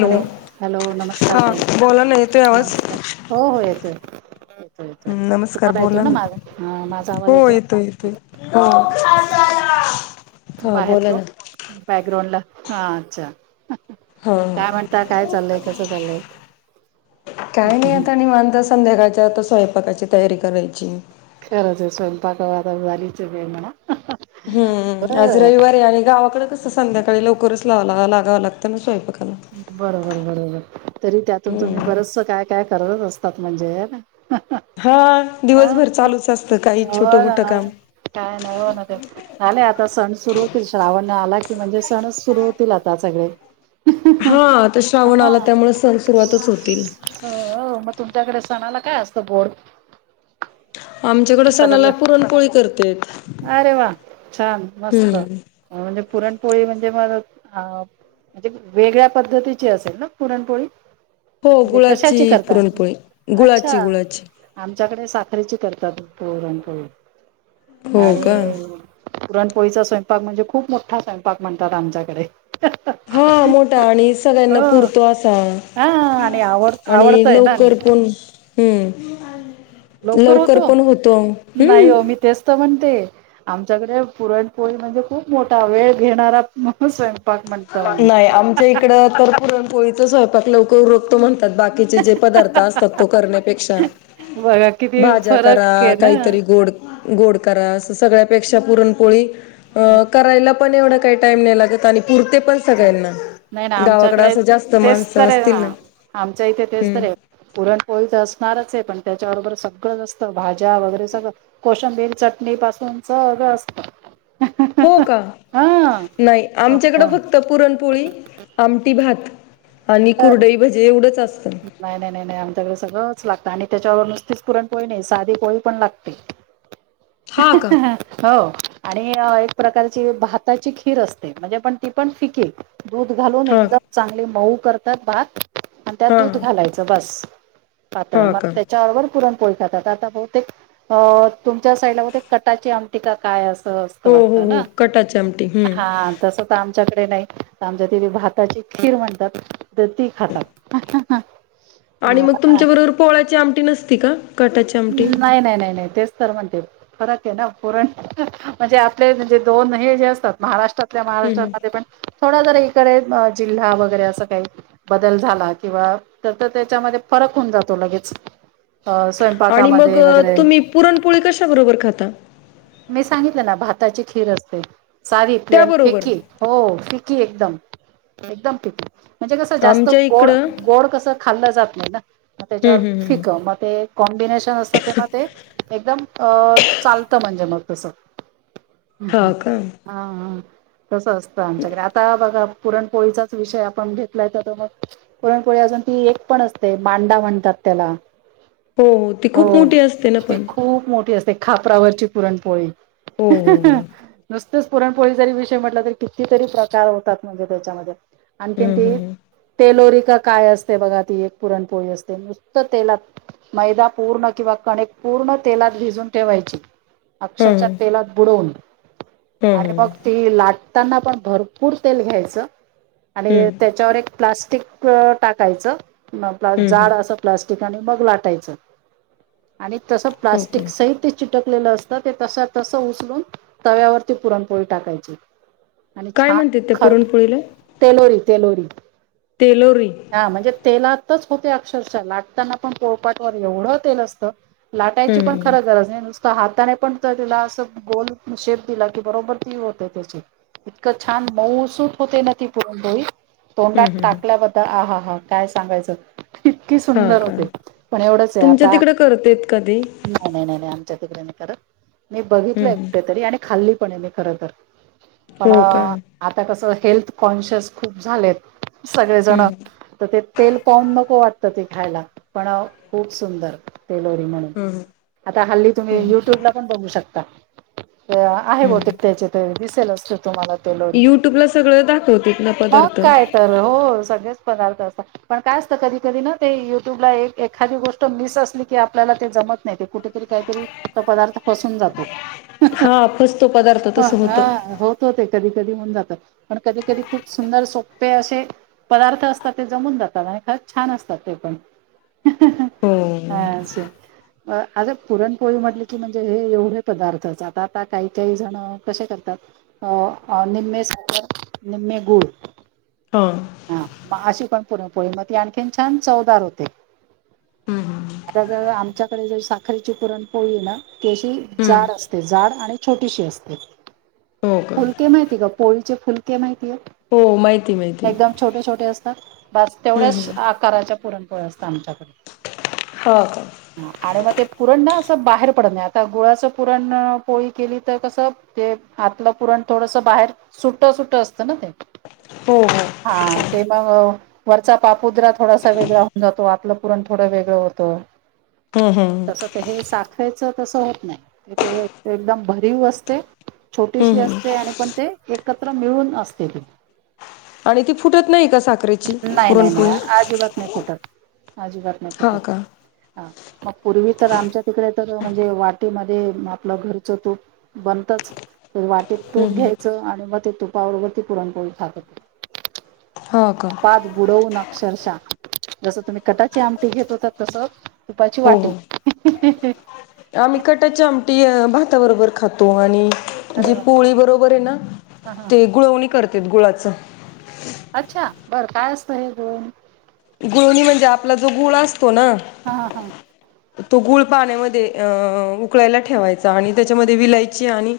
Hello. Hello नमस्कार हा ताई. बोला ना येतोय आवाज नमस्कार. हो हो येतोय. येतोय येतोय. नमस्कार तुम्हाला येतोय बोला ना माझा. हा माझा आवाज हो येतोय? येतोय हो [inaudible] हा बोला ना. बॅकग्राऊंडला. हा अच्छा. हा काय म्हणता? काय चाललंय? कसं चाललंय? काय नाही आता निवांत संध्याकालच्या आता स्वयंपाकाची तयारी करायची. खरच आहे स्वयंपाक करायची आता झालीच वेळ म्हणा. अ हं. हं आज रविवार आहे आणि गावाकड कसं संध्याकाळी लवकरच लावा ला लागाव लागतं ना स्वयंपाकाला. बरोबर बरोबर. तरी त्यातून तुम्ही हम्म बरचस काय काय करत असतात म्हणजे. [inaudible] हा हा दिवसभर चालूच असतं काही छोटं मोठ काम. काही नाही हो ना ते. आले आता सण सुरू होतील श्रावण आला की म्हणजे सणच सुरु होतील आता सगळे. हो. आता श्रावण आला हा त्यामुळे सन सुरुवातच होतील. हो. ओ म तुमच्याकडे सणाला काय असतं मग गोड? आमच्याकडं पदार्थ, अरे वा छान मस्त. हम्म हं म्हणजे पुरणपोळी म्हणजे म हा अ म्हणजे वेगळ्या पद्धतीची असेल ना पुरणपोळी. हो म्हणजे कशाची गुळाची करता पुरणपोळी अच्छा, गुळाची गुळाची आमच्याकडे साखरेची करतात पुरणपोळी हो का आणि पुरणपोळीचा स्वयंपाक म्हणजे खूप मोठा स्वयंपाक म्हणतात आमच्याकडे. हा मोठा, आणि हो सगळ्यांना पुरतो असा. हा आणि आवड आणि आवडतय ना लवकर पण हम्म. लवकर पण होतो हम्म. तेचं म्हणते. आमच्याकडे पुरणपोळी म्हणजे खूप मोठा वेळ घेणारा म्हणू स्वयं नाही आमच्या इकडं तर पुरणपोळीचा स्वयंपाक लवकर हुरकतो म्हणतात बा बाकीचे जे पदार्थ असतात तो करण्यापेक्षा बघा किती भाज्या करा फरक आहे ना. काहीतरी गोड गोड करा असं सगळ्यापेक्षा पुरणपोळी अ- करायला पण एवढ काही टाइम नाही लागत आणि पुरते पण अच्छा, सगळ्यांना नाही ना गावाकडे आमच्याकडे असं जास्त तेचं माणसं तर असतील आहे ना आमच्या इथे तेच हम्म तर आहे. पुरणपोळी तर असणारच आहे पण त्याच्याबरोबर सगळं असतं भाज्या वगैरे सगळं. कोशिंबीर चटणी पासून सगळं असत. हो का नाही आमच्याकडं फक्त पुरणपोळी आमटी भात. आणि बर कुरडई, भजे एवढंच असत. नाही -नाही -नाही आमच्याकडे सगळंच लागतं आणि त्याच्यावर नुसतीच पुरण पोळी नाही साधी पोळी पण लागते. ह हा का ह. हो आणि एक प्रकारची भाताची खीर असते म्हणजे पण ती पण फिके. दूध घालून हा एकदम का चांगले मऊ करतात भात आणि त्यात हा दूध घालायचं बस. पातळ हा मग का त्याच्यारोबर पुरण खात आता बहुतेक तुमच्या साईडलाते कटाची [inaudible] त काय असं असत हो वाटत हो हो ना कटाची आमटी हम्म हा तसं आमच्याकडे नाही आमच्या तिथे भाताची, खीर म्हणतात तर ती खातात. हा. आणि मग तुमच्या बरोबर पोळ्याची आमटी नसती का? कटाची आमटी हम्म नाही - नाही - नाही - नाही तेचं. सर म्हणते फरक आहे ना पुरण म्हणजे आपले म्हणजे दोन हे जे असतात महाराष्ट्रात हम्म. महाराष्ट्रामध्ये, पण थोडा इकडे जिल्हा वगैरे असं काही. बदल झाला किंवा तर त्याच्यामध्ये फरक होऊन जातो लगेच स्वयंपाक. आणि मग तुम्ही पुरणपोळी कशा बरोबर खाता? मी सांगितलं ना भाताची खीर असते सारीतले त्याबरोबर फिकी. हो फिकी एकदम - एकदम फिकी. म्हणजे कसं जास्त आमच्या गोड- इकडं गोड कसं खाल्लं जात नाही ना. मग हम्म त्याच्या हम्म हम्म फिक म ते कॉम्बिनेशन असतं तेव्हा ते एकदम अ -चालतं म्हणजे मग तसं हा का हा तसं असतं आमच्याकडे आता बघा पुरणपोळीचाच विषय आपण घेतलाय तर मग पुरणपोळी अजून ती एक पण असते मांडा म्हणतात त्याला. हो ती खूप हो मोठी असते ना ते, पण खूप मोठी असते, खापरावरची पुरणपोळी हो हो हो नुस च पुरणपोळी जरी विषय म्हटलं तरी कितीतरी प्रकार होतात म्हणजे त्याच्यामध्ये आणखीन हम्म ती हम्म तेलोरिका काय असते बघा ती एक पुरणपोळी असते नुसत तेलात मैदा पूर्ण किंवा कणेक पूर्ण तेलात भिजून ठेवायची हम्म अक्षरशः हम्म तेलात बुडवून हम्म आणि मग हम्म ती लाटताना पण भरपूर तेल घ्यायचं आणि हं, त्याच्यावर एक प्लास्टिक टाकायचं प्ला हं, हं. जाड असं प्लास्टिक आणि मग लाटायचं, आणि तसं हो का? प्लास्टिक सहित चिटकलेलं असतं ते तश तस उचलून तव्यावरती पुरणपोळी टाकायची, आणि काय छान म्हणतात त्या खर पुरणपोळीला? तेलोरी तेलोरी तेलोरी. हा म्हणजे तेलातच होते अक्षरशः लाटताना पण पोळपाटवर एवढं तेल असतं लाटायची हं, पण हं, खरं गरज नाही नुसत हाताने पण त्याला असं गोल शेप दिला की बरोबर ती होते त्याची इतकं छान मऊसूत होते ना ती पुरण पोळी हं, तोंडात हं, हं. टाकल्याबद्दल आ हा हा काय सांगायचं, इतकीे हां सुंदर का? होते पण एवढंच आहे तुमच्या आता तिकडे करतेत का ते? नाही नाही नाही नाही आमच्या तिकडे नाही करत मी बघितलं हं, हं. एकटेतरी आणि खाल्ली खर तर पण हो का? आता कस हेल्थ कॉन्शियस खूप झालेत सगळेजण हं, हं, तर ते तेल पाहून नको वाटतं ते खायला पण खूप सुंदर टेलोरी म्हणून हं, आता हल्ली तुम्ही हं, युट्यूबला पण बघू शकता आहे हं, बोते त्याच्यात दिसेल, असतो तुम्हाला तेलोरी युट्यूबला सगळं दाखवत ना मग पदार्थ काय तर हो सगळेच पदार्थ अस पण काय असतं कधी कधी ना ते युट्यूबला एक एखादी गोष्ट मिस असते, की आपल्याला ते जमत नाही ते कुठेतरी काहीतरी पदार्थ फसून जातो. हा फसतो पदार्थ तस होतं हो ते कधी कधी होऊन जात पण कधी कधी खूप सुंदर सोपे असे पदार्थ असतात ते जमून जातात आणि खरं छान असतात, ते पण हो. हा से आज पुरणपोळी म्हटली की म्हणजे हे एवढे पदार्थच आता आता काही काही जण कसे करतात, अ निमे सागर निमे गूळ हा हा मग अशी पण पुरणपोळी मग ती आणखीन छान चवदार होते हं, हं, हं. आता जर आमच्याकडे जर साखरेची पुरण पोळी ना त्याशी हं. जाड असते जाड आणि छोटीशी, असते. हो का? फुलके माहिती का पोळीचे फुलके माहितीय हो माहिती, आहे माहिती. एकदम छोटे, छोटे असतात बस हं, तेवढ्याच हं. करायच्या पुरणपोळ्या असतं आमच्याकडे हो का [unintelligible] आणि मग ते पुरण ना असं बाहेर पडत नाही, आता गुळाचं पुरण पोळी केली तर कसं ते आतलं पुरण थोडस बाहेर सुट, सुट असतं ना ते हो, हो. हा ते मग वरचा पापुद्रा थोडासा वेगळा होऊन, जातो आतलं पुरण थोडं वेगळं होत तो [unintelligible] हा हम हे साखरेचं तस होत नाही ते एकदम भरीव असते. छोटीशी हं, हं. असते आणि पण ते एकत्र मिळून असते ती. आणि ती फुटत नाही कासा नाही नाही नाही आजिबात नाही फुटत. आजिबात नाही हा फुटत का हम्म, हा मग पूर्वी तर आमच्या तिकडे तर म्हणजे वाटीमध्ये आपल घरच तूप बनतच. तर वाटेत तूप हम्म. घ्यायच आणि मग ते तुपावररोबर ती पुरणपोळी खातत. हो का? तुपाात बुडवून अक्षरशः जस तुम्ही कटाची आमटी घेत होता तस. तुपाची हो वाटी. हो आम्ही कटाची आमटी भाताबरोबर खातो आणि अरे जी वा पोळी बरोबर आहे ना हा हा ते गुळवणी करत्यात गुळाच. अच्छा. बर काय असत हे दण गुळनी म्हणजे आपला जो गुळ असतो ना, हा हा तो गूळ पाण्यामध्ये अ उकळायला ठेवायचा आणि त्याच्यामध्ये विलायची आणि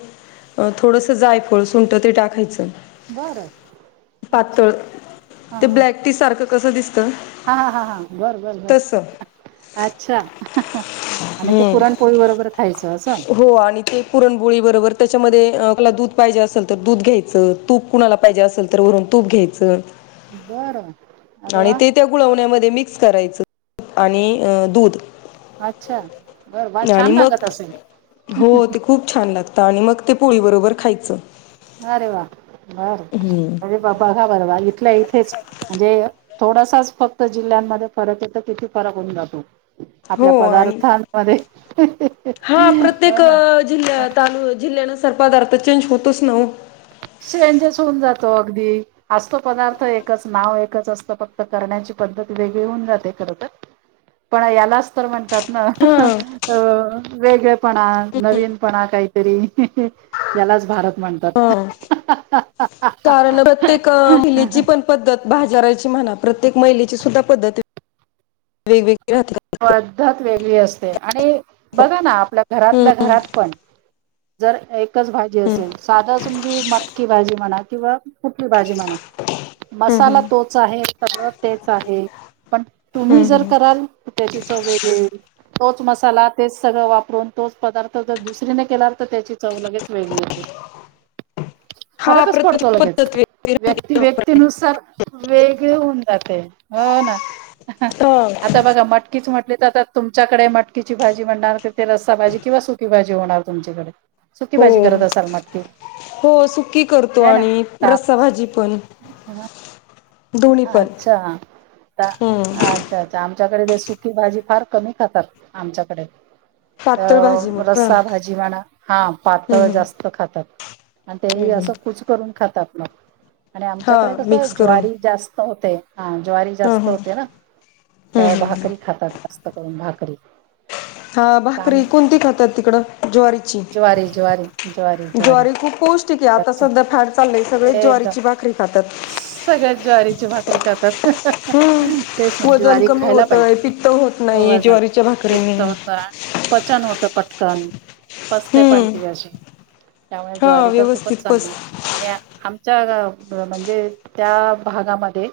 थोडंस जायफळ सुंठ ते टाकायच. बर. अच्छा हा -हा ती सारख कस दिसत. हा -हा हा हा. बर बर बर अच्छा. आणि ते हम्म पुरणपोळी बरोबर खायच अस हो आणि ते पुरणबोळी बरोबर त्याच्यामध्ये कुला दूध पाहिजे असेल तर दूध घ्यायच तूप कुणाला पाहिजे असेल तर वरून तूप घ्यायच. [unintelligible] बर अरे वा. त्या गुळवण्यामध्ये मिक्स करायच आणि दूध. अच्छा बर बर. आणि छान लागत मग असेल. हो ते खूप छान लागत आणि मग ते पोळी बरोबर खायच. अरे वा बर अरे बा बघा बर वा इथल्या इथेच. म्हणजे थोडासाच फक्त जिल्ह्यांमध्ये फरक येत तिथती फरक होऊन जातो. हो आपल्या आणि पदार्थांमध्ये. हा हो प्रत्येक ना जिल्या ताल जिल्ह्यानुसार पदार्थ चेंज होतोच ना हो. चेंज च होऊन जातो अगदी. असतो पदार्थ एकच नाव एकच असत फक्त करण्याची पद्धत वेगळी होऊन जाते खर तर पण यालाच तर म्हणतात ना. हा हो वेगळ पणा, नवीनपणा काहीतरी यालाच भारत म्हणतात. हा हा कारण प्रत्येक महिलेची पण पद्धत भाजारायची म्हणा प्रत्येक महिलेची सुद्धा पद्धत [inaudible] वेगवेगळ राहतात. पद्धत वेगळी असते आणि बघा ना आपल्या हम्म घरातल्या घरात पण जर एकच भाजी हम्म असेल साधाच म्हणजे मटकी भाजी म्हणा किंवा कुठली भाजी म्हणा हम्म मसाला हम्म तोच आहे सगळ तेच आहे, पण तुम्ही हम्म जर हम्म कराल त्याची चव वेगळी तोच मसाला, तेच सगळ वापरून, तोच पदार्थ, जर दुसरीने केला तर त्याची चव लगेच वेगळी येते. हा फरकच प्रत्येक पडतो लगेच पद्धत वेगळी व्यक्ति व्यक् व्यक्तीनुसार वेगळे होऊन जाते. ह ना! हो! त बघा म मटकीच म्हटली तर आ तुमच्याकडे मटकीची भाजी बनणार का ते रस्सा भाजी किंवा सुकी भाजी होणार तुमच्याकडे सुकी भाजी हो करत असाल मटकी? हो सुकी करतो है ना आणि रसाभजी पण. दोन्ही पण अच्छा ता हम्म अच्छा, अच्छा! आमच्याकडे ते सुकी भाजी फार कमी खातात आमच्याकडे पातळ भाजी मग अ का हम्म रसाभजी म्हणा हा पातळ हम्म जास्त खातात. आणि तेही हम्म हम्म असं कुच करून खातात मग आणि आमच्याकडे हा कसं मिक्स करून ज्वारी जास्त होते. हा ज्वारी हा जास्त हा होते ना, हम्म तर हम्म भाकरी खातात जास्त करून भाकरी. हा ताम भाकरी कोणती खातात तिकडं ज्वारीची? ज्वारी खूप पौष्टिक आहे. आता अच्छा. सध्या फॅड चाललय सगळे ज्वारीची भाकरी खातात. सगळेच ज्वारीची भाकरी खातात. तेच हम्म म्हणजे वजन ज्वारी कमी खायला होतय पाहिजे. पित्त होत नाही वजन, ज्वारीच्या भाकरीने पित्त होत- पचन होत पटकन पचते पण हम्म ती अशी. त्यामुळे हा ज्वारी तर खूपच व्यवस्थित पस चांगलीय. आणि आमच्या अ म्हणजे त्या भागामध्ये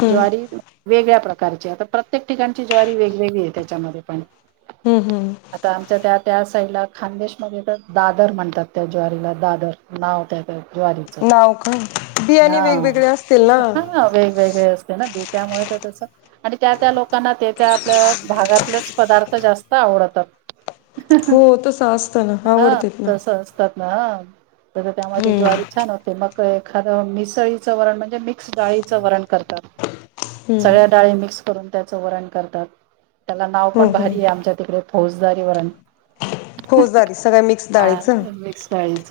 हम्म ज्वारी वेगळ्या प्रकारची ये आता प्रत्येक ठिकाणची ज्वारी वेगवेगळी आहे त्याच्यामध्ये पण. हम्म हम्! आता आमच्या त्या त्या साईडला खान्देशमध्ये तर दादर म्हणतात. त्या ज्वारीला दादर. नाव त्या त्या ज्वारीचं. हाव का? बियाणे वेगवेगळे असतील ना ह हा वेगवेगळे असते ना बी त्यामुळे तर तस आणि त्या त्या लोकांना ते त्या आपल्या भागातलच पदार्थ जास्त आवडतात. हो तसं असतं ना आवडतेत ना. तात ना हा तर त्यामुळे ती हम्म ज्वारी छान होते मग काय आ मिसळीचं वरण म्हणजे मिक्स डाळीचं वरण करतात- हम्म सगळ्या डाळी मिक्स करून त्याचं वरण करतात त्याला नाव हम्म पण भारी हम्म आहे आमच्या तिकडे. फौजदारी वरण. फौजदारी सगळ्या मिक्स हा डाळीचं मिक्स डाळीच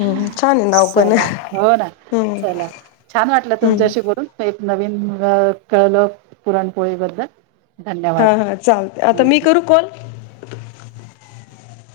हम्म छान आहे नाव पण चला. हो ना हम्म चला, छान वाटलं हम्म तुमच्याशी बोलू- एक नवीन अ कळलं पुरणपोळी बद्दल. हा हा चालते आता मी करू कॉल?